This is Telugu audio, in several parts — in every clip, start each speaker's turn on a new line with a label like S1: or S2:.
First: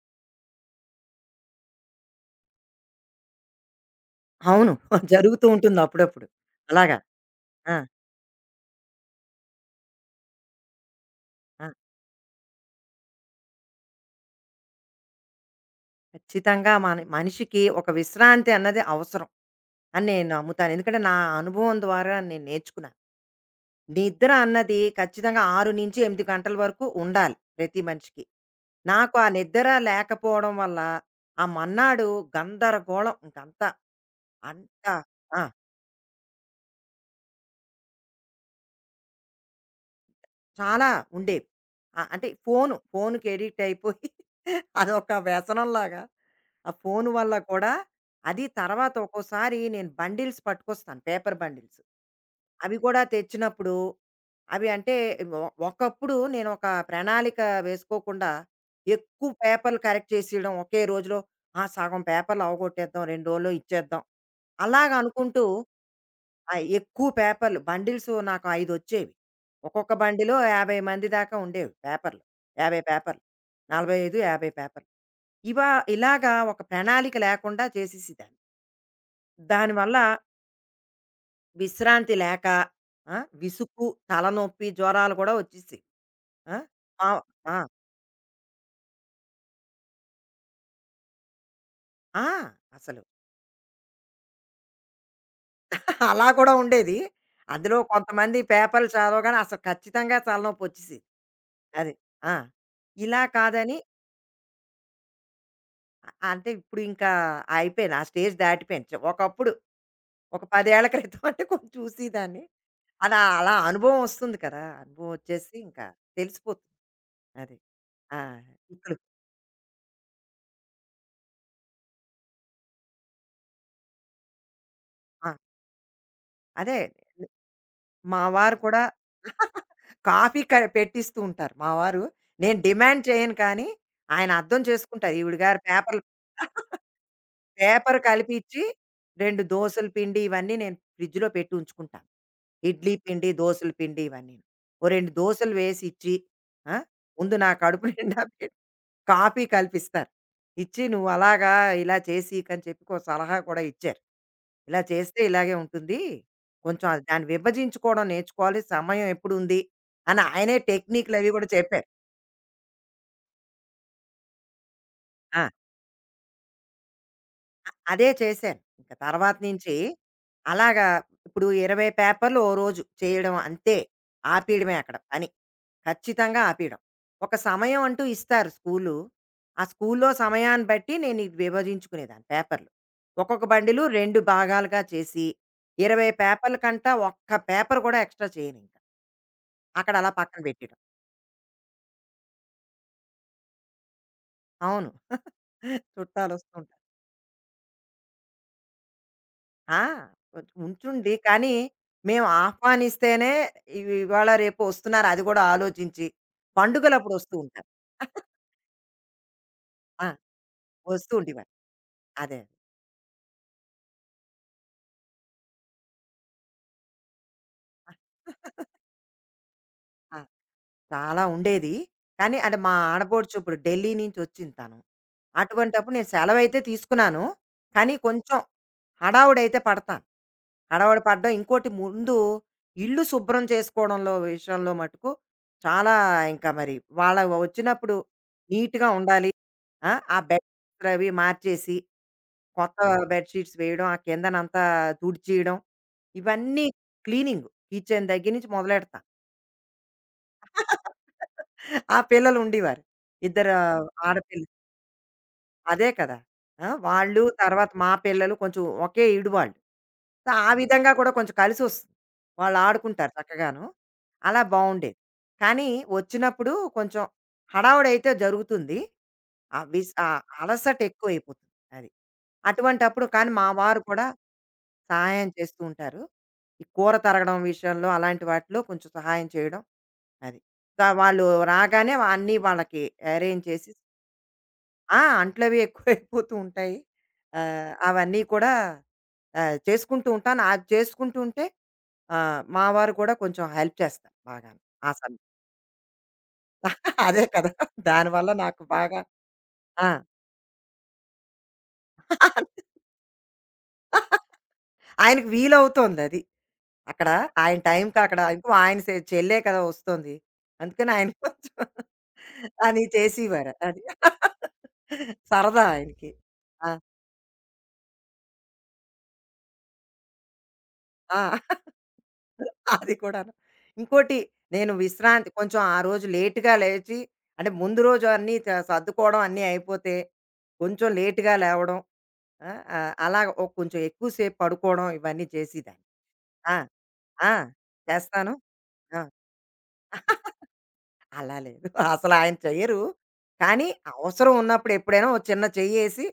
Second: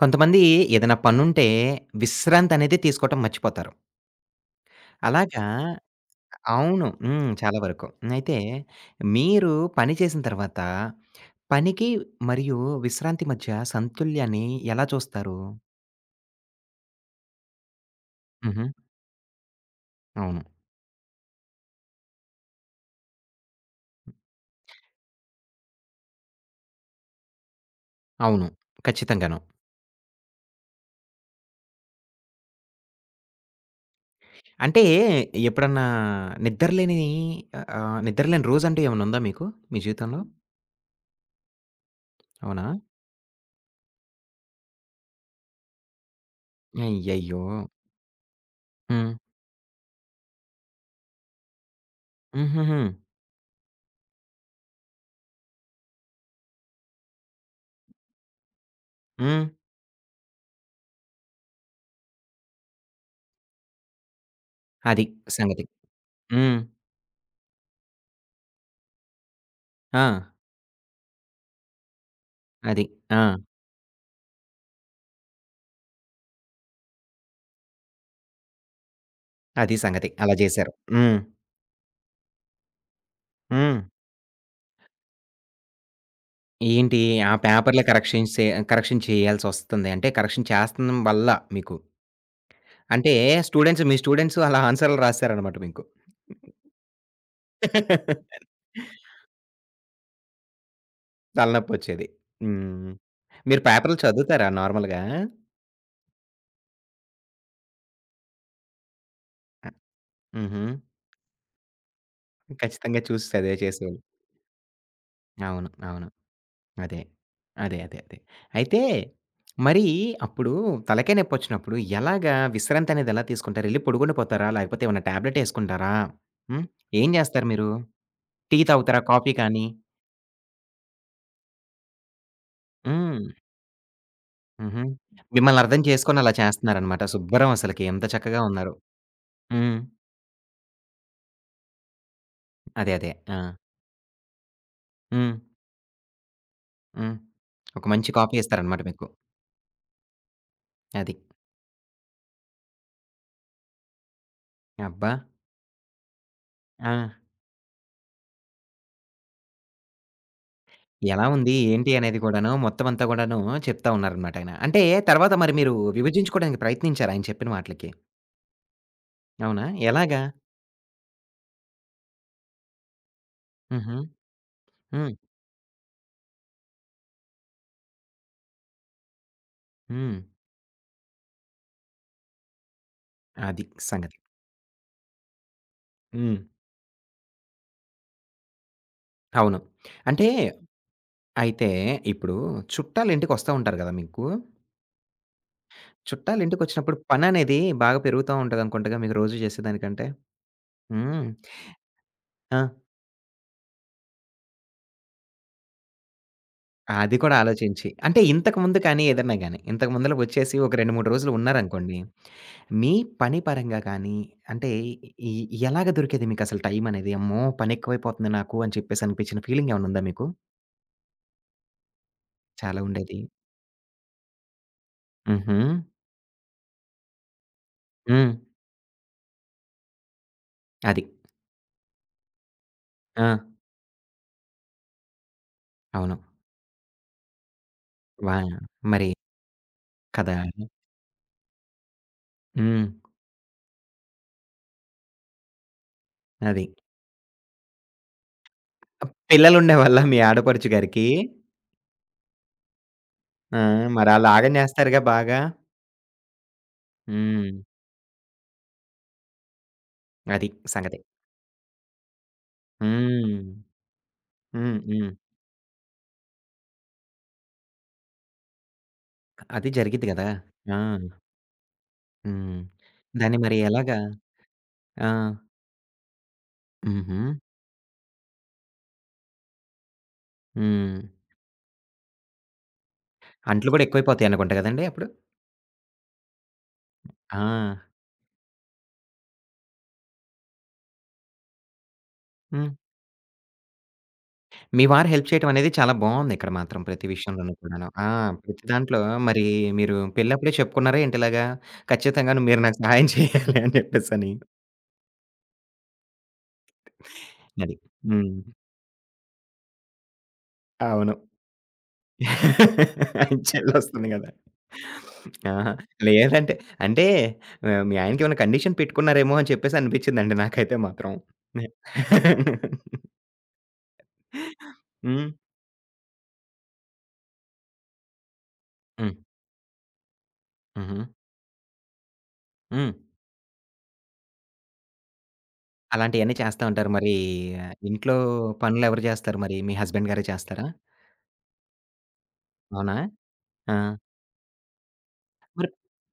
S1: కొంతమంది ఏదైనా పనుంటే విశ్రాంతి అనేది తీసుకోవటం మర్చిపోతారు.
S2: అవును. జరుగుతూ
S1: అలాగా
S2: ఉంటుంది అప్పుడప్పుడు.
S1: అవును.
S2: అలాగా.
S1: హ్మ్. చాలా
S2: ఆ!
S1: వరకు. అయితే మీరు పని చేసిన తర్వాత
S2: ఆ!
S1: పనికి మరియు విశ్రాంతి మధ్య సంతుల్యాన్ని ఎలా చూస్తారు?
S2: ఖచ్చితంగా మన మనిషికి ఒక విశ్రాంతి
S1: హుహు.
S2: అన్నది అవసరం అని నేను
S1: అవును.
S2: నమ్ముతాను. ఎందుకంటే నా అనుభవం ద్వారా నేను నేర్చుకున్నాను. నిద్ర అన్నది ఖచ్చితంగా 6-8 గంటల వరకు ఉండాలి ప్రతి మనిషికి.
S1: అవును.
S2: నాకు ఆ
S1: ఖచ్చితంగాను.
S2: నిద్ర లేకపోవడం వల్ల ఆ మన్నాడు గందరగోళం ఇంకంతా.
S1: అంటే
S2: అంతా ఆ!
S1: ఎప్పుడన్నా నిద్రలేని ఆహ్, ఆహ్, నిద్రలేని రోజంటూ ఏమన్నా ఉందా మీకు? మీ జీవితంలో?
S2: చాలా ఉండేవి. అంటే
S1: అవునా?
S2: ఫోనుకి ఎడిక్ట్ అయిపోయి అదొక వ్యసనంలాగా ఆ ఫోను వల్ల
S1: అయ్యయ్యో!
S2: కూడా అది. తర్వాత
S1: హ్మ్.
S2: ఒక్కోసారి నేను బండిల్స్ పట్టుకొస్తాను. Paper bundles. అవి
S1: హుహుహు.
S2: కూడా తెచ్చినప్పుడు అవి అంటే ఒ ఒకప్పుడు నేనొక ప్రణాళిక వేసుకోకుండా ఎక్కువ
S1: హ్మ్.
S2: పేపర్‌లు కరెక్ట్ చేసేయడం ఒకే రోజులో. ఆ! సగం పేపర్‌లు అవగొట్టేద్దాం, 2 రోజుల్లో ఇచ్చేద్దాం
S1: అది
S2: అలాగనుకుంటూ.
S1: సంగతి.
S2: ఆ!
S1: హ్మ్.
S2: ఎక్కువ పేపర్‌లు బండిల్స్ నాకు 5 వచ్చేవి. ఒక్కొక్క
S1: ఆ!
S2: బండిలో 50 మంది దాకా ఉండేవి పేపర్‌లు. 50
S1: అది.
S2: పేపర్‌లు.
S1: ఆ!
S2: 45, 50 పేపర్‌లు. ఇవా ఇలాగా ఒక ప్రణాళిక లేకుండా చేసేసేదాన్ని.
S1: అది
S2: దానివల్ల
S1: సంగతి. అలా జేశారు. హ్మ్.
S2: విశ్రాంతి లేక ఆ!
S1: హ్మ్.
S2: విసుగు, తలనొప్పి, జ్వరాలు కూడా వచ్చేసేవి. ఆ!
S1: ఏంటి
S2: ఆవ్
S1: ఆ
S2: ఆ!
S1: పేపర్‌లు కరెక్షన్ సే కరెక్షన్ చేయాల్సొస్తుంది. అంటే కరెక్షన్ చేస్తన్నం వల్ల మీకు.
S2: ఆ! అసలు
S1: అంటే స్టూడెంట్స్ మీ స్టూడెంట్స్ అలా ఆన్సర్‌లు రాసారనమాట మీకు.
S2: అలా కూడా ఉండేది. అందులో కొంతమంది పేపర్‌లు చదవగానే అసలు ఖచ్చితంగా తలనొప్పొచ్చేసేది. అది.
S1: తలనొప్పొచ్చేది.
S2: ఆ!
S1: హ్మ్.
S2: ఇలా
S1: మీరు
S2: కాదని
S1: పేపర్‌లు చదువుతారా నార్మల్‌గా?
S2: అంటే ఇప్పుడు ఇంకా అయిపోయాను. ఆ స్టేజ్ దాటిపోయాను. ఒకప్పుడు
S1: అ
S2: ఒక
S1: హుహు.
S2: 10 ఏళ్ల క్రితం అంటే కొంచెం చూసేదాన్ని.
S1: ఖచ్చితంగా
S2: అలా
S1: చూసి
S2: అలా
S1: చదివే
S2: అనుభవం
S1: చేసేవాళ్ళు.
S2: వస్తుంది కదా! అనుభవం వచ్చేసి
S1: అవును.
S2: ఇంకా
S1: అవును.
S2: తెలిసిపోతుంది.
S1: అదే.
S2: అది.
S1: అదే. అదే. అదే.
S2: ఆ!
S1: అయితే
S2: ఇప్పుడు
S1: మరి అప్పుడు తలకాయ నొప్పొచ్చినప్పుడు ఎలాగా విశ్రాంతి అనేది ఎలా తీసుకుంటారు? ఎళ్లి పడుకుండిపోతారా? లేకపోతే ఏమన్నా
S2: ఆ!
S1: టాబ్లెట్ ఏసుకుంటారా? హ్మ్.
S2: అదే.
S1: ఏం జేస్తారు మీరు?
S2: మా వారు
S1: టీ
S2: కూడా
S1: తాగుతారా? కాఫీ కానీ?
S2: కాఫీ పెట్టిస్తూ ఉంటారు మా వారు. నేను డిమాండ్
S1: హ్మ్.
S2: చేయను కానీ ఆయన అర్థం
S1: హుహు.
S2: చేసుకుంటారు. ఈవిడ గారు
S1: మిమ్మల్ని అర్థం
S2: పేపర్‌లు
S1: చేసుకొని అలా చేస్తున్నారనమాట. శుభ్రం అసలకి.
S2: పేపర్
S1: ఎంత చక్కగా
S2: కలిపిచ్చి
S1: ఉన్నారు.
S2: 2
S1: హ్మ్.
S2: దోసల పిండి ఇవన్నీ నేను ఫ్రిడ్జ్‌లో పెట్టి ఉంచుకుంటాను.
S1: అదే.
S2: ఇడ్లీ
S1: అదే.
S2: పిండి,
S1: ఆ!
S2: దోసల పిండి ఇవన్నీను. ఓ 2
S1: హ్మ్.
S2: దోసలు వేసిచ్చి ఆ!
S1: హ్మ్.
S2: ముందు నా
S1: ఒక
S2: కడుపు
S1: మంచి
S2: నిండా
S1: కాఫీ ఇస్తారనమాట మీకు.
S2: కాఫీ కలిపిస్తారు. ఇచ్చి "నువ్వు
S1: అది.
S2: అలాగా ఇలా చేసీకని" చెప్పి ఒక సలహా కూడా ఇచ్చారు. "ఇలా
S1: అబ్బా!
S2: చేస్తే ఇలాగే ఉంటుంది. కొంచెం
S1: ఆ!
S2: అది దాన్ని విభజించుకోవడం నేర్చుకోవాలి. సమయం ఎప్పుడుంది" అని ఆయనే
S1: ఎలా
S2: టెక్నిక్‌లవి కూడా
S1: ఉంది?
S2: చెప్పారు.
S1: ఏంటి? అనేది కూడాను మొత్తం అంతా కూడాను చెప్తా ఉన్నారనమాట ఆయన. అంటే తర్వాత
S2: ఆ!
S1: మరి మీరు విభజించుకోవడానికి ప్రయత్నించారు ఆయన చెప్పిన వాటిలకి.
S2: అదే చేశాను. ఇంక తర్వాత
S1: అవునా?
S2: నుంచి
S1: ఎలాగా?
S2: అలాగా ఇప్పుడు 20 పేపర్‌లు ఓ రోజు చేయడం అంతే.
S1: హుహు.
S2: ఆపేయడమే అక్కడ
S1: హ్మ్.
S2: పని. ఖచ్చితంగా ఆపేయడం. ఒక సమయం అంటూ ఇస్తారు స్కూలు. ఆ స్కూల్లో
S1: హ్మ్.
S2: సమయాన్ని బట్టి నేను ఇది విభజించుకునేదాన్ని పేపర్‌లు. ఒక్కొక్క
S1: అది
S2: బండిలు
S1: సంగతి.
S2: 2 భాగాలుగా చేసి 20
S1: హ్మ్.
S2: పేపర్‌ల కంటా ఒక్క పేపర్ కూడా ఎక్స్‌ట్రా చేయనింక.
S1: అవును.
S2: అక్కడ అలా
S1: అంటే
S2: పక్కన పెట్టేయడం.
S1: అయితే ఇప్పుడు చుట్టాలు ఇంటికొస్తా ఉంటారు గదా! మీకు.
S2: అవును.
S1: చుట్టాలు
S2: చుట్టాలొస్తూ
S1: ఇంటికొచ్చినప్పుడు పననేది బాగా పెరుగుతా ఉంటదనుకుంటగా మీకు రోజు
S2: ఆ!
S1: చేసేదానికంటే.
S2: కొంచెం ఉంచుంది.
S1: హ్మ్.
S2: కానీ, మేము
S1: ఆ!
S2: ఆహ్వానిస్తేనే ఇవి ఇవాళ, రేపు వస్తున్నారు అది కూడా ఆలోచించి, పండుగలప్పుడు
S1: అది
S2: వస్తూ
S1: కూడా
S2: ఉంటారు.
S1: ఆలోచించి. అంటే ఇంతకు ముందు కానీ ఏదన్నా గాని, ఇంతకు
S2: ఆ!
S1: ముందల వచ్చేసి ఒక 2, 3
S2: వస్తూ
S1: రోజులు
S2: ఉండేవారు.
S1: ఉన్నారనుకోండి
S2: అదే.
S1: మీ పని పరంగా కానీ, అంటే ఎ ఎలాగ దొరికేది మీకసలు టైమనేది? అమ్మో! పనెక్కువైపోతుంది నాకు అని చెప్పేసి అనిపించిన ఫీలింగేమన్నా ఉందా
S2: ఆ!
S1: మీకు?
S2: చాలా ఉండేది. కానీ అంటే మా
S1: చాలా ఉండేది.
S2: ఆడపడుచు ఇప్పుడు ఢిల్లీ నుంచి వచ్చింది తను.
S1: హుహు.
S2: అటువంటప్పుడు నేను సెలవైతే తీసుకున్నాను. కానీ
S1: హ్మ్.
S2: కొంచెం హడావుడైతే పడతాను. హడావిడి
S1: అది.
S2: పడ్డం. ఇంకోటి ముందు ఇల్లు
S1: ఆ!
S2: శుభ్రం చేసుకోవడంలో విషయంలో మటుకు చాలా
S1: అవును.
S2: ఇంకా మరి వాళ్ళ వచ్చినప్పుడు
S1: వా
S2: నీట్‌గా
S1: మరి
S2: ఉండాలి. ఆ! ఆ
S1: కదా!
S2: బెడ్‌షీట్స్ అవి మార్చేసి, కొత్త
S1: హ్మ్.
S2: బెడ్‌షీట్స్ వేయడం, ఆ కిందనంతా తుడిచేయడం,
S1: అది.
S2: ఇవన్నీ క్లీనింగ్ కిచెన్ దగ్గర నుంచి మొదలెడతా.
S1: పిల్లలుండేవాళ్ళా మీ ఆడపడుచు గారికి?
S2: ఆ పిల్లలుండేవారు. ఇద్దరు
S1: ఆ! మరాళ్ళు
S2: ఆడపిల్లలు.
S1: ఆగం జేస్తారుగా బాగా?
S2: అదే కదా! ఆ! వాళ్ళు
S1: హ్మ్.
S2: తర్వాత మా పిల్లలు కొంచెం ఒకే ఈడు వాళ్ళు. సో,
S1: అది
S2: ఆ విధంగా
S1: సంగతి.
S2: కూడా కొంచెం కలిసొస్తుంది. వాళ్ళు ఆడుకుంటారు
S1: హ్మ్.
S2: చక్కగాను. అలా
S1: హ్మ్.
S2: బావుండేది.
S1: హ్మ్.
S2: కానీ వచ్చినప్పుడు కొంచెం హడావుడైతే జరుగుతుంది.
S1: అది జరిగిద్ది
S2: ఆ
S1: గదా! ఆ!
S2: అలసట ఎక్కువైపోతుంది. అది.
S1: హ్మ్.
S2: అటువంటప్పుడు కానీ
S1: దాన్ని
S2: మా
S1: మరి
S2: వారు
S1: ఎలాగా?
S2: కూడా
S1: ఆ!
S2: సహాయం చేస్తూ ఉంటారు. ఈ కూర
S1: హుహు.
S2: తరగడం విషయంలో అలాంటి వాటిలో కొంచెం సహాయం చేయడం అది.
S1: హ్మ్.
S2: వాళ్ళు రాగానే అన్నీ వాళ్ళకి అరేంజ్ చేసి
S1: అంట్లు గూడా ఎక్కువైపోతాయనుకుంట గదండీ
S2: ఆ!
S1: అప్పుడు?
S2: అంట్లవి ఎక్కువైపోతూ ఉంటాయి.
S1: ఆ!
S2: అవన్నీ కూడా చేసుకుంటూ ఉంటాను. అది చేసుకుంటూ ఉంటే మా
S1: హ్మ్.
S2: వారు కూడా కొంచెం హెల్ప్ చేస్తారు బాగాను.
S1: మీ
S2: ఆ
S1: వారు
S2: సమయం
S1: హెల్ప్ చేయటం అనేది చాలా బావుందిక్కడ మాత్రం ప్రతి
S2: అదే కదా!
S1: విషయంలోనూ కూడాను. ఆ!
S2: దానివల్ల నాకు
S1: ప్రతి
S2: బాగా
S1: దాంట్లో మరి
S2: ఆ!
S1: మీరు పెళ్ళప్పుడే చెప్పుకున్నారా ఏంటిలాగా? ఖచ్చితంగాను మీరు నాకు సహాయం చేయాలి అని జెప్పేసని.
S2: ఆయనకి వీలవుతోందది. అక్కడ ఆయన
S1: అది.
S2: టైంకి అక్కడ
S1: హ్మ్.
S2: ఇంకో ఆయన చెల్లే కదా వస్తోంది. అందుకని ఆయన
S1: అవును.
S2: కొంచెం అని
S1: ఆయన
S2: చేసేవారు. అది.
S1: చెల్లొస్తుంది గదా!
S2: సరదా
S1: ఆహా!
S2: ఆయనకి.
S1: లేదంటే
S2: ఆ!
S1: అంటే ఆహ్, మీ ఆయనకేమైనా కండిషన్ పెట్టుకున్నారేమో అని చెప్పేసి అనిపిచ్చిందండి నాకైతే మాత్రం.
S2: ఆ!
S1: హ్మ్.
S2: అది కూడాను. ఇంకోటి నేను
S1: హ్మ్.
S2: విశ్రాంతి కొంచెం ఆ రోజు లేట్‌గా లేచి అంటే ముందు రోజు అన్నీ
S1: హ్మ్.
S2: సర్దుకోవడం అన్నీ అయిపోతే, కొంచెం
S1: హుహు.
S2: లేట్‌గా లేవడం. ఆ!
S1: హ్మ్.
S2: అలాగ ఓ కొంచెం ఎక్కువ సేపు పడుకోవడం ఇవన్నీ చేసేదాన్ని.
S1: అలాంటియన్నీ
S2: ఆ!
S1: చేస్తా ఉంటారు. మరీ
S2: ఆ!
S1: ఇంట్లో
S2: చేస్తాను. ఆ!
S1: పనులెవరు జేస్తారు మరి? మీ హస్బెండ్ గారే చేస్తారా?
S2: అలా లేదు. అసలు ఆయన చెయ్యరు.
S1: అవునా?
S2: కానీ
S1: ఆ!
S2: అవసరం ఉన్నప్పుడు ఎప్పుడైనా ఓ చిన్న
S1: మరి
S2: చెయ్యేసి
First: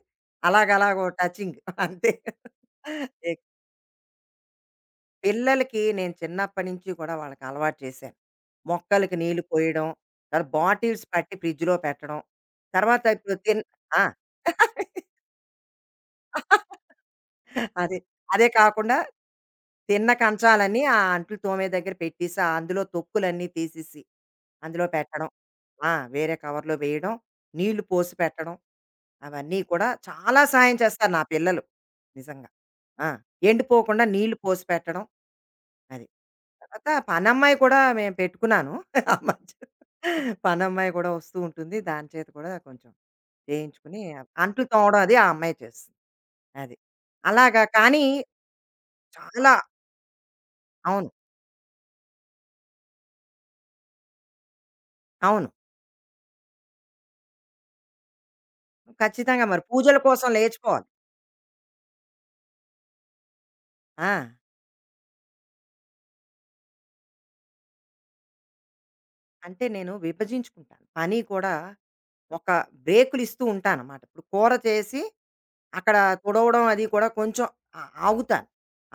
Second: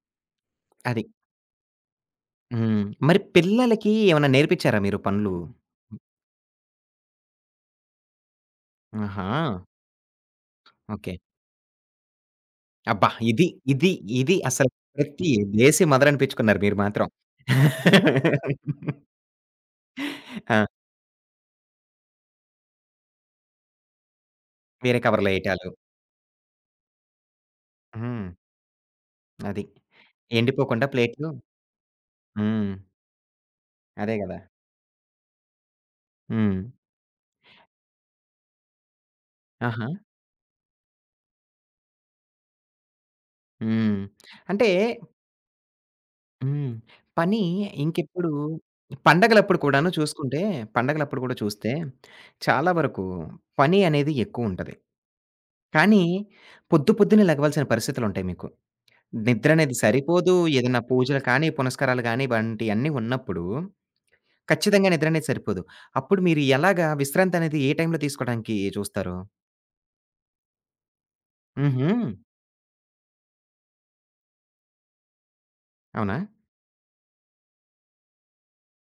S2: అలాగలాగ
S1: అది.
S2: ఓ టచింగ్ అంతే.
S1: హ్మ్. మరి పిల్లలకి ఏమన్నా నేర్పిచ్చారా మీరు పనులు?
S2: పిల్లలకి నేను చిన్నప్పటి నుంచి కూడా వాళ్ళకి అలవాటు చేశాను. మొక్కలకి
S1: ఆహా!
S2: నీళ్లు పోయడం, తర్వాత బాటిల్స్
S1: ఓకే.
S2: పట్టి ఫ్రిడ్జ్‌లో పెట్టడం. తర్వాత
S1: అబ్బా!
S2: ఇప్పుడు
S1: ఇది,
S2: ఆ!
S1: ఇది అసలు ప్రతి దేశీ మదరనిపిచ్చుకున్నారు మీరు మాత్రం.
S2: అదే. అదే కాకుండా తిన్న
S1: ఆ!
S2: కంచాలన్నీ ఆ అంట్లు తోమే దగ్గర పెట్టేసి, ఆ అందులో తొక్కులన్నీ తీసేసి, అందులో
S1: వేరే
S2: పెట్టడం.
S1: కవర్‌లో ఎయటాలు.
S2: ఆ! వేరే కవర్‌లో వేయడం, నీళ్లు పోసి
S1: హ్మ్.
S2: పెట్టడం. అవన్నీ
S1: అది.
S2: కూడా చాలా సాయం
S1: ఎండిపోకుండా
S2: చేస్తారు నా
S1: ప్లేట్లు
S2: పిల్లలు నిజంగా.
S1: హ్మ్.
S2: ఆ! ఎండిపోకుండా
S1: అదే
S2: నీళ్లు
S1: గదా!
S2: పోసి పెట్టడం. అది.
S1: హ్మ్.
S2: తర్వాత పనమ్మాయి కూడా మేము పెట్టుకున్నాను. ఆ మధ్య
S1: ఆహా!
S2: పనమ్మాయి కూడా వస్తూ ఉంటుంది. దాని చేత కూడా కొంచెం
S1: హ్మ్.
S2: చేయించుకుని అంట్లు
S1: అంటే
S2: తోమడం అది ఆ అమ్మాయి చేస్తుంది.
S1: హ్మ్.
S2: అది.
S1: పని
S2: అలాగా కానీ
S1: ఇంకెప్పుడు
S2: చాలా
S1: పండగలప్పుడు కూడాను చూసుకుంటే,
S2: అవును.
S1: పండగలప్పుడు కూడా చూస్తే చాలా వరకు పని అనేది ఎక్కువుంటది.
S2: అవును.
S1: కానీ పొద్దు పొద్దున్నే లెగవాల్సిన పరిస్థితులుంటాయి మీకు.
S2: ఖచ్చితంగా
S1: నిద్ర
S2: మరి
S1: అనేది
S2: పూజల కోసం
S1: సరిపోదు. ఏదైనా
S2: లేచిపోవాలి.
S1: పూజలు కానీ, పునస్కారాలు కానీ ఇవంటియన్నీ ఉన్నప్పుడు
S2: ఆ!
S1: ఖచ్చితంగా నిద్ర అనేది సరిపోదు. అప్పుడు మీరు ఎలాగా విశ్రాంతి అనేది ఏ టైంలో తీసుకోవడానికి చూస్తారు?
S2: అంటే నేను విభజించుకుంటాను. పని కూడా
S1: హుహు.
S2: ఒక బ్రేకులు ఇస్తూ ఉంటానన్నమాట. ఇప్పుడు కూర చేసి అక్కడ
S1: అవునా?
S2: తుడవడం అది కూడా కొంచెం ఆ ఆగుతాను.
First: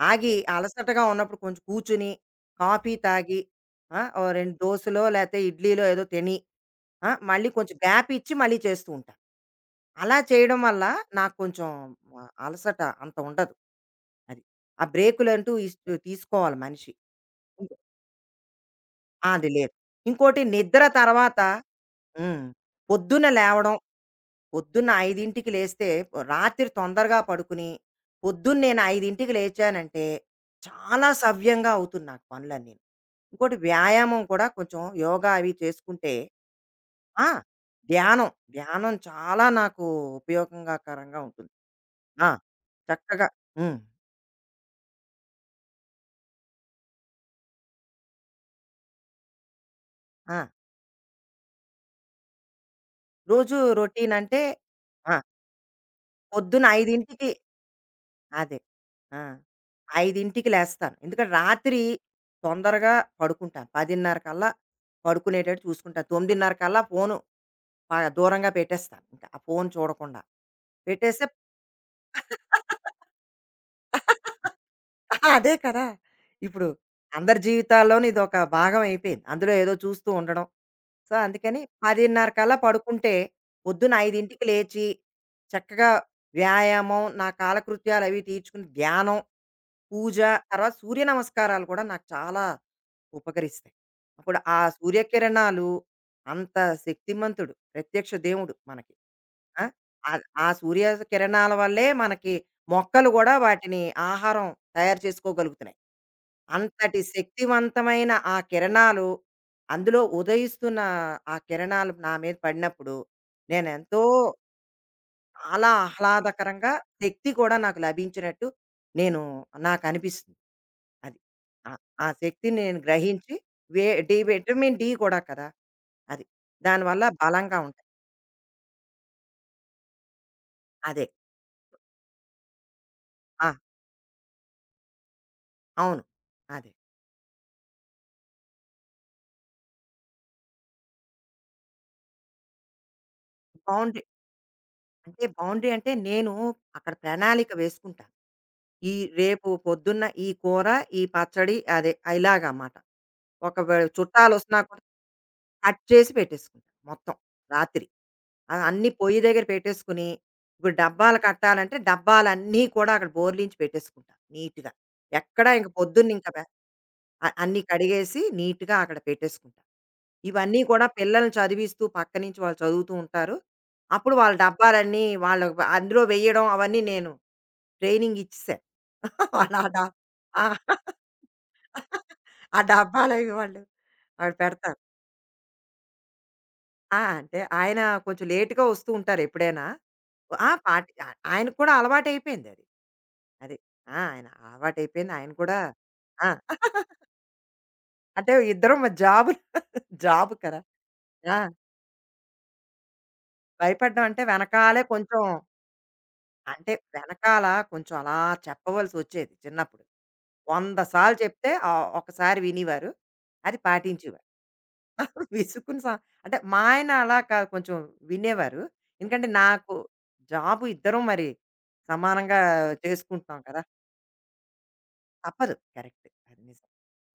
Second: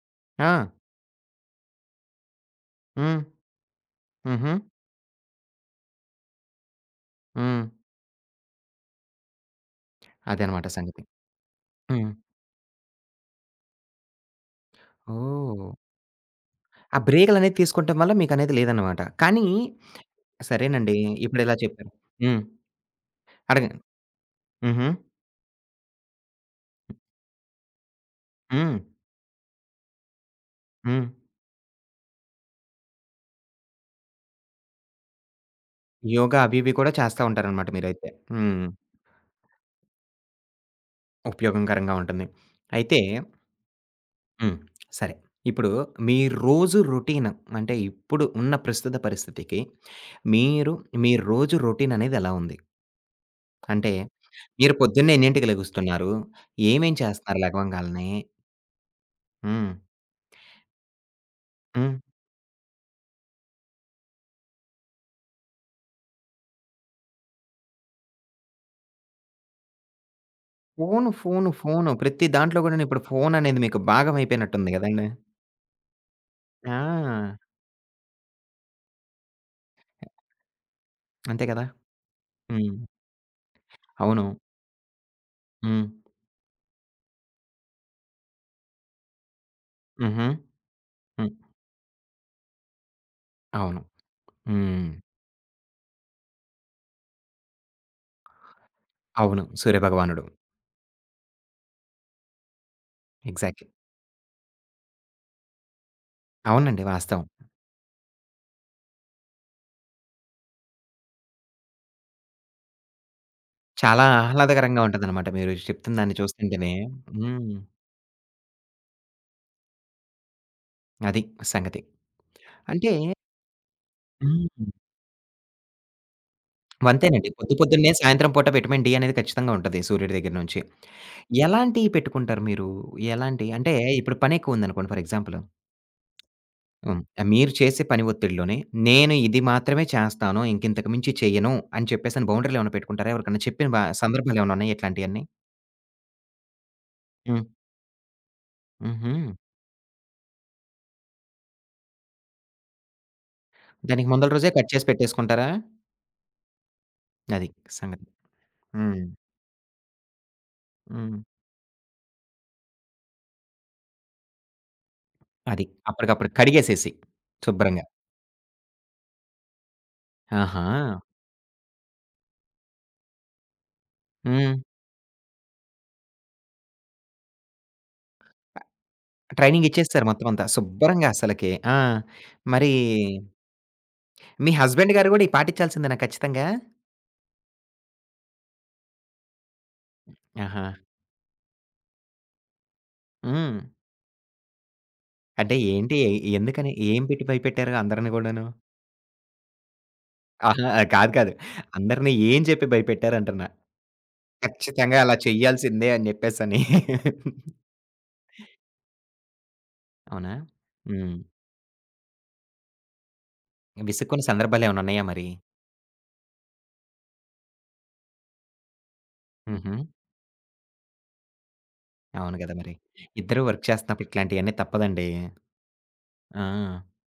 S2: ఆగి
S1: ఆ!
S2: అలసటగా ఉన్నప్పుడు కొంచెం కూర్చుని, కాఫీ
S1: హ్మ్.
S2: తాగి ఆ! ఓ
S1: హుహు.
S2: 2 దోసలో లేతే ఇడ్లీలో ఏదో తిని ఆ! మళ్ళీ
S1: హ్మ్.
S2: కొంచెం గ్యాప్ ఇచ్చి మళ్ళీ చేస్తూ ఉంటాను. అలా చేయడం
S1: అదనమాట
S2: వల్ల
S1: సంగతి.
S2: నాకు కొంచెం
S1: హ్మ్.
S2: అలసట అంత ఉండదు. అది. ఆ బ్రేకులంటూ
S1: ఓహ్!
S2: ఇస్ తీసుకోవాలి మనిషి.
S1: ఆ బ్రేకులనేది
S2: ఇంకో
S1: తీసుకోవటం వల్ల మీకనేది లేదనమాట.
S2: ఆ,
S1: కానీ
S2: అది లేదు. ఇంకోటి నిద్ర
S1: సరేనండి.
S2: తర్వాత
S1: ఇప్పుడిలా చెప్పారు. హ్మ్.
S2: హ్మ్. పొద్దున్న లేవడం.
S1: అడగండి. హుహు.
S2: పొద్దున్న 5కి లేస్తే రాత్రి తొందరగా పడుకుని, పొద్దున్న
S1: హ్మ్.
S2: నేను 5కి లేచానంటే
S1: హ్మ్.
S2: చాలా సవ్యంగా అవుతుంది నాకు పనులన్నీను. ఇంకోటి వ్యాయామం కూడా కొంచెం యోగా అవి చేసుకుంటే
S1: యోగా అవి ఇవి కూడా చేస్తా
S2: ఆ!
S1: ఉంటారనమాట మీరైతే.
S2: ధ్యానం,
S1: హ్మ్.
S2: ధ్యానం చాలా నాకు ఉపయోగంగా కరంగా ఉంటుంది.
S1: ఉపయోగకరంగా ఉంటుంది.
S2: ఆ!
S1: అయితే
S2: చక్కగా హ్మ్.
S1: హ్మ్. సరే. ఇప్పుడు మీ రోజు రొటీన్ అంటే ఇప్పుడు ఉన్న ప్రస్తుత పరిస్థితికి
S2: ఆ!
S1: మీరు మీ రోజు రొటీననేది ఎలా ఉంది?
S2: రోజు
S1: అంటే
S2: రొటీన్ అంటే
S1: మీరు పొద్దున్నే
S2: ఆ!
S1: ఎన్నింటికి లెగుస్తున్నారు?
S2: పొద్దున్న
S1: ఏమేం
S2: 5కి
S1: చేస్తున్నారు లెగవంగాల్నే?
S2: అదే. ఆ!
S1: హ్మ్.
S2: 5కి లేస్తాను. ఎందుకంటే రాత్రి
S1: హ్మ్.
S2: తొందరగా పడుకుంటాను. 10:30 కల్లా పడుకునేటట్టు చూసుకుంటాను. 9:30 కల్లా ఫోను దూరంగా పెట్టేస్తాను. ఇంకా ఆ ఫోను చూడకుండా. పెట్టేస్తే
S1: ఫోను. ప్రతి దాంట్లో గూడాను ఇప్పుడు ఫోననేది మీకు భాగమైపోయినట్టుంది గదండీ.
S2: అదే కదా! ఇప్పుడు
S1: ఆ!
S2: అందరి జీవితాల్లోనూ ఇదొక భాగం అయిపోయింది. అందులో ఏదో చూస్తూ ఉండడం. సో,
S1: అంతే
S2: అందుకని
S1: గదా!
S2: 10:30 కల్లా
S1: హ్మ్.
S2: పడుకుంటే పొద్దున
S1: అవును.
S2: 5కి లేచి
S1: హ్మ్.
S2: చక్కగా వ్యాయామం, నా కాలకృత్యాలు అవి తీర్చుకుని ధ్యానం, పూజ,
S1: హుహు.
S2: తర్వాత సూర్య
S1: హ్మ్.
S2: నమస్కారాలు కూడా నాకు చాలా ఉపకరిస్తాయి.
S1: అవును.
S2: అప్పుడు ఆ
S1: హ్మ్.
S2: సూర్యకిరణాలు అంత శక్తిమంతుడు, ప్రత్యక్ష దేవుడు మనకి.
S1: అవును.
S2: ఆ!
S1: సూర్యభగవానుడు.
S2: ఆ సూర్య కిరణాల వల్లే మనకి మొక్కలు గూడా
S1: ఎగ్జాక్ట్‌లీ.
S2: వాటిని ఆహారం తయారు చేసుకోగలుగుతున్నాయి.
S1: అవునండి.
S2: అంతటి
S1: వాస్తవం.
S2: శక్తివంతమైన ఆ కిరణాలు, అందులో ఉదయిస్తున్న ఆ కిరణాలు నా మీద పడినప్పుడు, నేనెంతో
S1: చాలా ఆహ్లాదకరంగా ఉంటదనమాట మీరు
S2: చాలా
S1: చెప్తున్న దాన్ని
S2: ఆహ్లాదకరంగా
S1: చూస్తుంటేనే.
S2: శక్తి
S1: హ్మ్.
S2: కూడా నాకు లభించినట్టు నేను నాకనిపిస్తుంది. అది.
S1: అది
S2: ఆ!
S1: సంగతి.
S2: ఆ శక్తిని నేను
S1: అంటే
S2: గ్రహించి వే డి
S1: హ్మ్.
S2: విటమిన్ డి కూడా కదా! అది. దానివల్ల
S1: అంతేనండి. పొద్దు
S2: బలంగా ఉంటాయి.
S1: పొద్దున్నే సాయంత్రం పూట విటమిన్ డి అనేది ఖచ్చితంగా ఉంటది సూర్యుడి దగ్గర నుంచి.
S2: అదే.
S1: ఎలాంటియి పెట్టుకుంటారు మీరు? ఎలాంటి
S2: ఆ!
S1: అంటే ఇప్పుడు పనెక్కువుందనుకోండి ఫర్ ఎగ్జాంపుల్
S2: అవును. అదే.
S1: హ్మ్. మీరు చేసే పని ఒత్తిడిలోనే, నేను ఇది మాత్రమే చేస్తాను. ఇంకింతకు మించి చెయ్యను అని చెప్పేసని బౌండరీలేమన్నా పెట్టుకుంటారా? ఎవరికన్నా చెప్పిన బ
S2: బౌండరీ
S1: సందర్భాలేమన్నా ఉన్నాయా ఇట్లాంటియన్నీ?
S2: అంటే నేను అక్కడ
S1: హ్మ్.
S2: ప్రణాళిక వేసుకుంటాను. ఈ
S1: హుహు.
S2: రేపు పొద్దున్న ఈ కూర, ఈ పచ్చడి అదే ఇలాగన్నమాట. ఒకవేళ
S1: దానికి ముందల రోజే
S2: చుట్టాలొస్తున్నా
S1: కట్
S2: కూడా
S1: చేసి పెట్టేసుకుంటారా?
S2: కట్ చేసి పెట్టేసుకుంటా మొత్తం
S1: అది
S2: రాత్రి.
S1: సంగతి.
S2: ఆ! అన్నీ
S1: హ్మ్.
S2: పొయ్యి దగ్గర పెట్టేసుకుని, ఇప్పుడు
S1: హ్మ్.
S2: డబ్బాలు కట్టాలంటే డబ్బాలన్నీ కూడా అక్కడ బోర్లించి పెట్టేసుకుంటా నీట్‌గా. ఎక్కడా
S1: అది.
S2: ఇంక పొద్దున్న ఇంక
S1: అప్పటికప్పుడు
S2: బె
S1: కడిగేసేసి
S2: అ అన్నీ
S1: శుభ్రంగా.
S2: కడిగేసి నీట్‌గా అక్కడ పెట్టేసుకుంటా. ఇవన్నీ
S1: ఆహా!
S2: కూడా పిల్లల్ని చదివిస్తూ పక్క నుంచి వాళ్ళు చదువుతూ ఉంటారు. అప్పుడు వాళ్ళ
S1: హ్మ్.
S2: డబ్బాలన్నీ వాళ్ళ అందులో వెయ్యడం అవన్నీ నేను ట్రైనింగ్ ఇచ్చేసాను. వాళ్ళ
S1: ట్రైనింగ్
S2: ఆ డ
S1: ఇచ్చేసేసారు మొత్తం
S2: ఆ!
S1: అంతా. శుభ్రంగా అసలకి. ఆ!
S2: ఆ
S1: మరి
S2: డబ్బాలవి వాళ్ళు ఆడ
S1: మీ
S2: పెడతారు.
S1: హస్బెండ్ గారు గూడా ఇయి పాటించాల్సిందేనా ఖచ్చితంగా?
S2: ఆ! అంటే ఆయన కొంచెం లేట్‌గా వస్తూ ఉంటారు ఎప్పుడైనా. ఆ!
S1: ఆహా!
S2: పార్టీ ఆ ఆయనకు కూడా అలవాటయిపోయిందది. అది. అది
S1: హ్మ్.
S2: ఆ! ఆయన అలవాటయిపోయింది. ఆయన
S1: అంటే
S2: కూడా
S1: ఏంటి?
S2: ఆ!
S1: ఎందుకని? ఏం పెట్టి భయపెట్టారు అందరిని
S2: అంటే
S1: గూడాను?
S2: ఇద్దరం మరి జాబు కదా!
S1: అహా! కాదు.
S2: ఆ!
S1: అందరిని ఏం చెప్పి భయపెట్టారంటున్నా.
S2: భయపడ్డం అంటే వెనకాలే
S1: ఖచ్చితంగా అలా
S2: కొంచెం
S1: చేయాల్సిందే అని చెప్పేసని.
S2: అంటే వెనకాల కొంచెం అలా చెప్పవలసొచ్చేది చిన్నప్పుడు.
S1: అవునా?
S2: 100 సార్లు
S1: హ్మ్.
S2: చెప్తే ఒకసారి వినేవారు. అది పాటించేవారు.
S1: విసుక్కున్న సందర్భాలేమైనా ఉన్నాయా మరి?
S2: విసుక్కుని స అంటే మా ఆయన అలా కొంచెం వినేవారు. ఎందుకంటే నాకు
S1: హుహు.
S2: జాబు ఇద్దరం మరి
S1: అవును
S2: సమానంగా
S1: గదా! మరి.
S2: చేసుకుంటున్నాం
S1: ఇద్దరు
S2: కదా!
S1: వర్క్ చేస్తున్నప్పుడు ఇట్లాంటియన్నీ తప్పదండి.
S2: తప్పదు. కరెక్ట్. అది
S1: ఆ!
S2: నిజం.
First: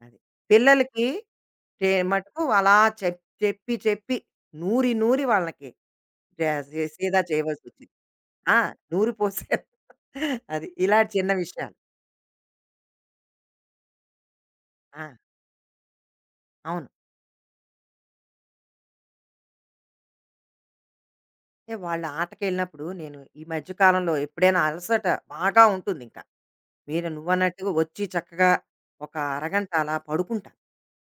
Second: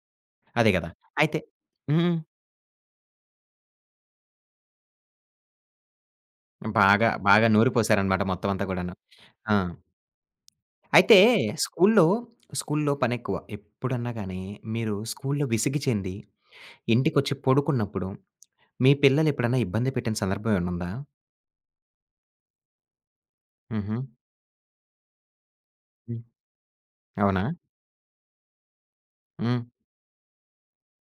S2: అది.
S1: అదే గదా!
S2: పిల్లలకి
S1: అయితే హ్మ్.
S2: మటుకు అలా చెప్పి చెప్పి నూరి నూరి వాళ్ళకి జ సే
S1: బాగా,
S2: సీదా
S1: బాగా నూరి
S2: చేయవలసొచ్చింది.
S1: పోశారనమాట మొత్తం
S2: ఆ!
S1: అంతా కూడాను.
S2: నూరి
S1: ఆ!
S2: పోసాను. అది. ఇలాంటి
S1: అయితే
S2: చిన్న విషయాలు.
S1: స్కూల్లో, స్కూల్లో పనెక్కువ. ఎప్పుడన్నా గాని మీరు
S2: ఆ!
S1: స్కూల్లో విసిగి చెంది
S2: అవును.
S1: ఇంటికొచ్చి పడుకున్నప్పుడు, మీ పిల్లలు ఎప్పుడన్నా ఇబ్బంది పెట్టిన సందర్భం ఏమన్నా ఉందా?
S2: అంటే వాళ్ళ ఆటకెళ్ళినప్పుడు నేను ఈ మధ్య
S1: హుహు.
S2: కాలంలో ఎప్పుడైనా అలసట బాగా ఉంటుంది ఇంకా.
S1: హ్మ్.
S2: మీరు
S1: అవునా?
S2: నువ్వన్నట్టుగా వచ్చి చక్కగా ఒక
S1: హ్మ్.
S2: అరగంట అలా పడుకుంటాను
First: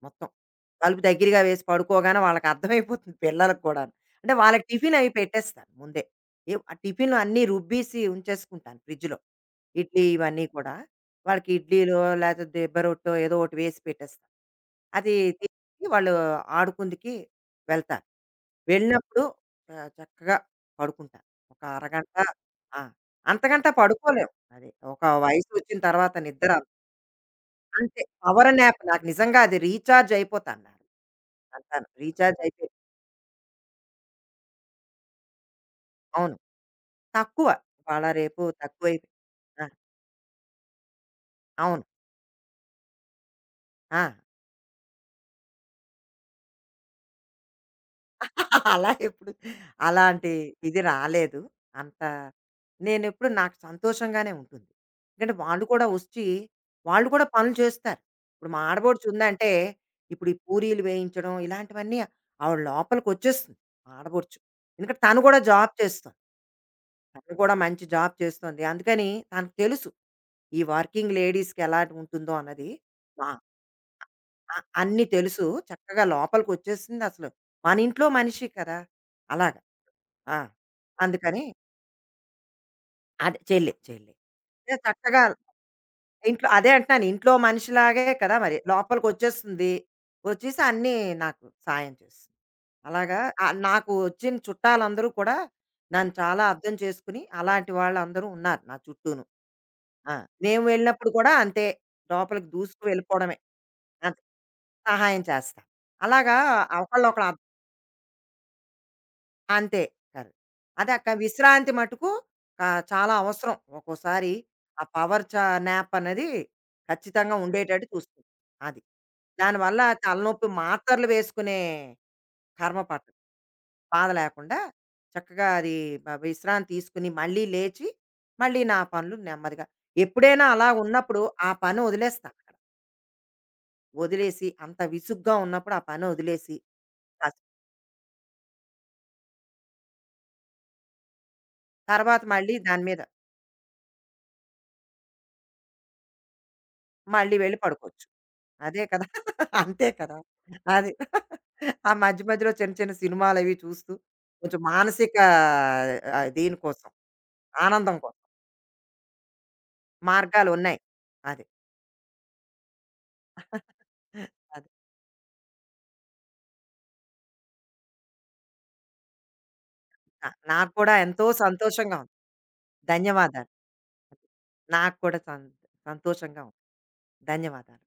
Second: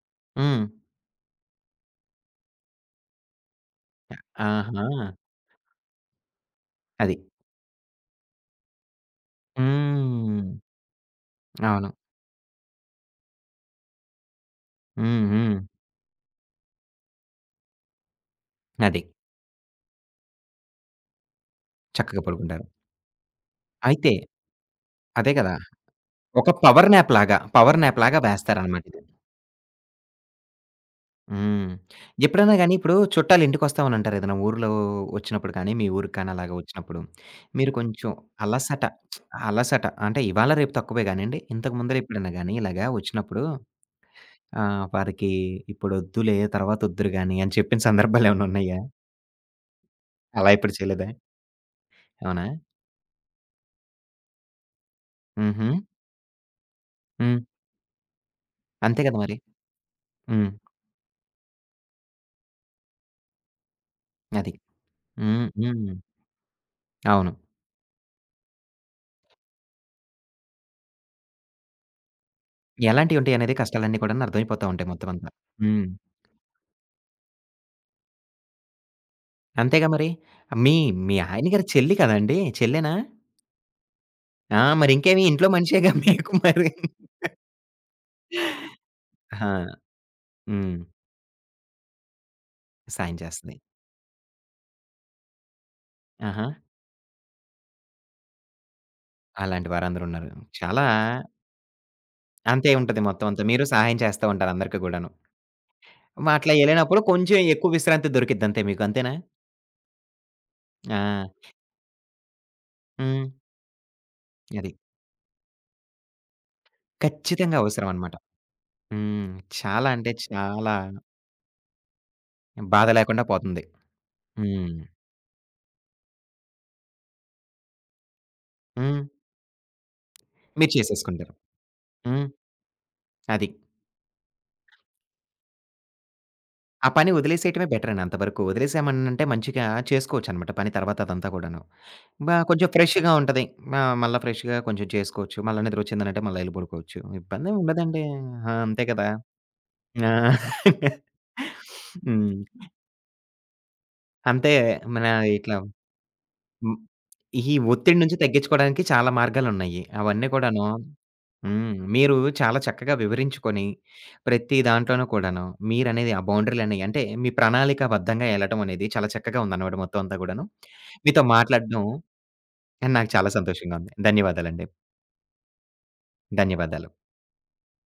S2: మొత్తం.
S1: హ్మ్.
S2: తలుపు దగ్గరగా వేసి పడుకోగానే వాళ్ళకర్థమైపోతుంది పిల్లలకి కూడాను. అంటే వాళ్ళకి
S1: ఆహా!
S2: టిఫిన్ అవి పెట్టేస్తాను ముందే. ఆ
S1: అది.
S2: టిఫిన్‌లు అన్నీ రుబ్బీసి ఉంచేసుకుంటాను ఫ్రిడ్జ్‌లో. ఇడ్లీ ఇవన్నీ
S1: హ్మ్.
S2: కూడా. వాళ్ళకి
S1: అవును.
S2: ఇడ్లీలో లేతే దిబ్బ రొట్టో ఏదో ఒకటి వేసి పెట్టేస్తాను. అది
S1: హ్మ్. హ్మ్.
S2: తినేసి వాళ్ళు ఆడుకుందుకి వెళ్తారు.
S1: అది.
S2: వెళ్ళినప్పుడు చక్కగా పడుకుంటా. ఒక అరగంట
S1: చక్కగా పడుకుంటారు.
S2: ఆ! అంతకంట
S1: అయితే
S2: పడుకోలేం. అది ఒక
S1: అదే కదా!
S2: వయసొచ్చిన తర్వాత
S1: ఒక
S2: నిద్ర
S1: పవర్ న్యాప్
S2: అంతే.
S1: లాగా
S2: పవర్ న్యాప్
S1: వేస్తారనమాట ఇది.
S2: నాకు నిజంగా అది రీచార్జ్ అయిపోతాను నేను.
S1: హ్మ్.
S2: అంతాను. రీచార్జ్
S1: ఎప్పుడైనా
S2: అయిపోయి
S1: గాని ఇప్పుడు చుట్టాలు ఇంటికొస్తామనంటారు ఏదైనా ఊర్లో వచ్చినప్పుడు కానీ, మీ ఊరికి కానీ
S2: అవును.
S1: అలాగా వచ్చినప్పుడు,
S2: తక్కువ.
S1: మీరు
S2: ఇవాళ
S1: కొంచెం
S2: రేపు
S1: అలసట,
S2: తక్కువైపోయి ఆ!
S1: అలసట అంటే ఇవాళ రేపు తక్కువే గానియండి, ఇంతకు
S2: అవును.
S1: ముందర ఎప్పుడైనా గాని ఇలాగా వచ్చినప్పుడు
S2: ఆ!
S1: ఆహ్, వారికి ఇప్పుడొద్దులే తర్వాతొద్దురు గాని అని చెప్పిన సందర్భాలేమన్నా ఉన్నాయా?
S2: అలా ఎప్పుడు అలాంటి
S1: అలా ఎప్పుడు
S2: ఇది
S1: చేయలేదా?
S2: రాలేదు. అంత
S1: అవునా?
S2: నేనెప్పుడు నాకు సంతోషంగానే ఉంటుంది. ఎందుకంటే వాళ్ళు
S1: హుహు.
S2: కూడా ఒచ్చి, వాళ్ళు కూడా
S1: హ్మ్.
S2: పనులు చేస్తారు. ఇప్పుడు మా
S1: అంతే కదా మరి.
S2: ఆడబొడుచుందంటే, ఇప్పుడు ఈ
S1: హ్మ్.
S2: పూరీలు వేయించడం ఇలాంటివన్నీ ఆవిడ లోపలికొచ్చేస్తుంది మా ఆడబొడుచు.
S1: అది.
S2: ఎందుకంటే తను కూడా
S1: హ్మ్.
S2: జాబ్
S1: హ్మ్.
S2: చేస్తుంది.
S1: అవును.
S2: తను కూడా మంచి జాబ్ చేస్తుంది. అందుకని తనకు తెలుసు. ఈ వర్కింగ్ లేడీస్‌కి ఎలాగుంటుందో అన్నది. ఆ!
S1: ఎలాంటియుంటాయనేది కష్టాలన్నీ కూడాను
S2: అ
S1: అర్థమైపోతా ఉంటాయి
S2: అన్నీ
S1: మొత్తం అంతా.
S2: తెలుసు.
S1: హ్మ్.
S2: చక్కగా లోపలికొచ్చేసిందసలు. మనింట్లో మనిషి కదా! అలాగ.
S1: అంతేగా మరి.
S2: ఆ!
S1: మీ మీ
S2: అందుకని
S1: ఆయన గారి చెల్లి కదండీ! చెల్లేనా?
S2: అదే చెల్లి.
S1: ఆ!
S2: అదే చక్కగా
S1: మరింకేమి ఇంట్లో మనిషేగా మీకు
S2: ఇంట్లో
S1: మరి.
S2: అదే అంటున్నాను. ఇంట్లో మనిషిలాగే కదా మరి. లోపలికొచ్చేస్తుంది.
S1: ఆ!
S2: వచ్చేసి
S1: హ్మ్.
S2: అన్నీ నాకు సాయం చేస్తుంది.
S1: సాయం
S2: అలాగా
S1: చేస్తది.
S2: నాకు వచ్చిన చుట్టాలందరూ కూడా నన్ను చాలా
S1: ఆహా!
S2: అర్థం చేసుకుని, అలాంటి వాళ్ళందరూ ఉన్నారు నా చుట్టూను.
S1: అలాంటి
S2: ఆ!
S1: వారందరున్నారు.
S2: మేము
S1: చాలా
S2: వెళ్ళినప్పుడు కూడా అంతే. లోపలికి
S1: అంతే
S2: దూసుకు
S1: ఉంటది మొత్తం
S2: వెళ్ళిపోవడమే.
S1: అంతా. మీరు సహాయం
S2: అంతే.
S1: చేస్తా ఉంటారు అందరికి గూడాను.
S2: సహాయం చేస్తా. అలాగా
S1: అట్లా ఎళ్ళినప్పుడు
S2: ఒకళ్ళొకళ్ళు
S1: కొంచెం ఎక్కువ విశ్రాంతి దొరికిద్ది అంతే మీకు. అంతేనా?
S2: అంతే కాదు. అదే అక్క
S1: ఆ!
S2: విశ్రాంతి మటుకు చాలా
S1: హ్మ్.
S2: అవసరం. ఒక్కోసారి
S1: అది.
S2: ఆ పవర్ చా న్యాప్ అనేది ఖచ్చితంగా
S1: ఖచ్చితంగా
S2: ఉండేటట్టు
S1: అవసరమనమాట.
S2: చూసుకుంటాం. అది.
S1: హ్మ్.
S2: దానివల్ల
S1: చాలా అంటే
S2: తలనొప్పి
S1: చాలా
S2: మాత్రలు వేసుకునే కర్మ
S1: బాధ
S2: పట్టదు.
S1: లేకుండా పోతుంది.
S2: బాధ లేకుండా
S1: హ్మ్.
S2: చక్కగా అది విశ్రాంతి తీసుకొని మళ్ళీ లేచి, మళ్ళీ నా
S1: హ్మ్.
S2: పనులు నెమ్మదిగా ఎప్పుడైనా అలా
S1: మీరు
S2: ఉన్నప్పుడు
S1: చేసేసుకుంటారు.
S2: ఆ పని
S1: హ్మ్.
S2: వదిలేస్తా అక్కడ.
S1: అది.
S2: వదిలేసి అంత విసుగ్గా ఉన్నప్పుడు ఆ పని వదిలేసి,
S1: ఆ పని
S2: కాస్
S1: వదిలేసేయటమే బెటరండి అంతవరకు. వదిలేసామనంటే మంచిగా చేసుకోవచ్చనమాట పని తర్వాత అదంతా కూడాను.
S2: తర్వాత
S1: బా
S2: మళ్ళీ
S1: కొంచెం
S2: దాని మీద
S1: ఫ్రెష్‌గా ఉంటది. ఆ! మళ్ళా ఫ్రెష్‌గా కొంచెం చేసుకోవచ్చు. మళ్ళా నిద్రొచ్చిందనంటే మళ్ళా ఎళ్లి పడుకోవచ్చు.
S2: మళ్ళీ
S1: ఇబ్బందేం
S2: వెళ్ళి
S1: ఉండదండి.
S2: పడుకోవచ్చు.
S1: ఆ!
S2: అదే
S1: అంతే
S2: కదా!
S1: కదా!
S2: అంతే
S1: ఆ!
S2: కదా! అది. ఆ మధ్య
S1: హ్మ్.
S2: మధ్యలో చిన్న చిన్న సినిమాలవి చూస్తూ
S1: అంతే
S2: కొంచెం
S1: మన
S2: మానసిక
S1: ఇట్లా
S2: దీని
S1: హ్మ్.
S2: కోసం,
S1: ఈ
S2: ఆనందం
S1: ఒత్తిడి నుంచి
S2: కోసం
S1: తగ్గించుకోవడానికి చాలా మార్గాలున్నాయి. అవన్నీ కూడాను
S2: మార్గాలున్నాయి. అది.
S1: హ్మ్. మీరు చాలా చక్కగా వివరించుకొని, ప్రతి
S2: అది.
S1: దాంట్లోనూ కూడాను మీరనేది ఆ బౌండరీలనేయి అంటే మీ ప్రణాళికాబద్ధంగా ఎళ్ళటం అనేది చాలా చక్కగా ఉందన్నమాట మొత్తం అంతా కూడాను.
S2: నాకు కూడా
S1: మీతో
S2: ఎంతో
S1: మాట్లాడడం
S2: సంతోషంగా ఉంది.
S1: నాకు చాలా
S2: ధన్యవాదాలు.
S1: సంతోషంగా ఉంది. ధన్యవాదాలండి.
S2: నాకు కూడా సంతోషంగా ఉంది.
S1: ధన్యవాదాలు.
S2: ధన్యవాదాలు.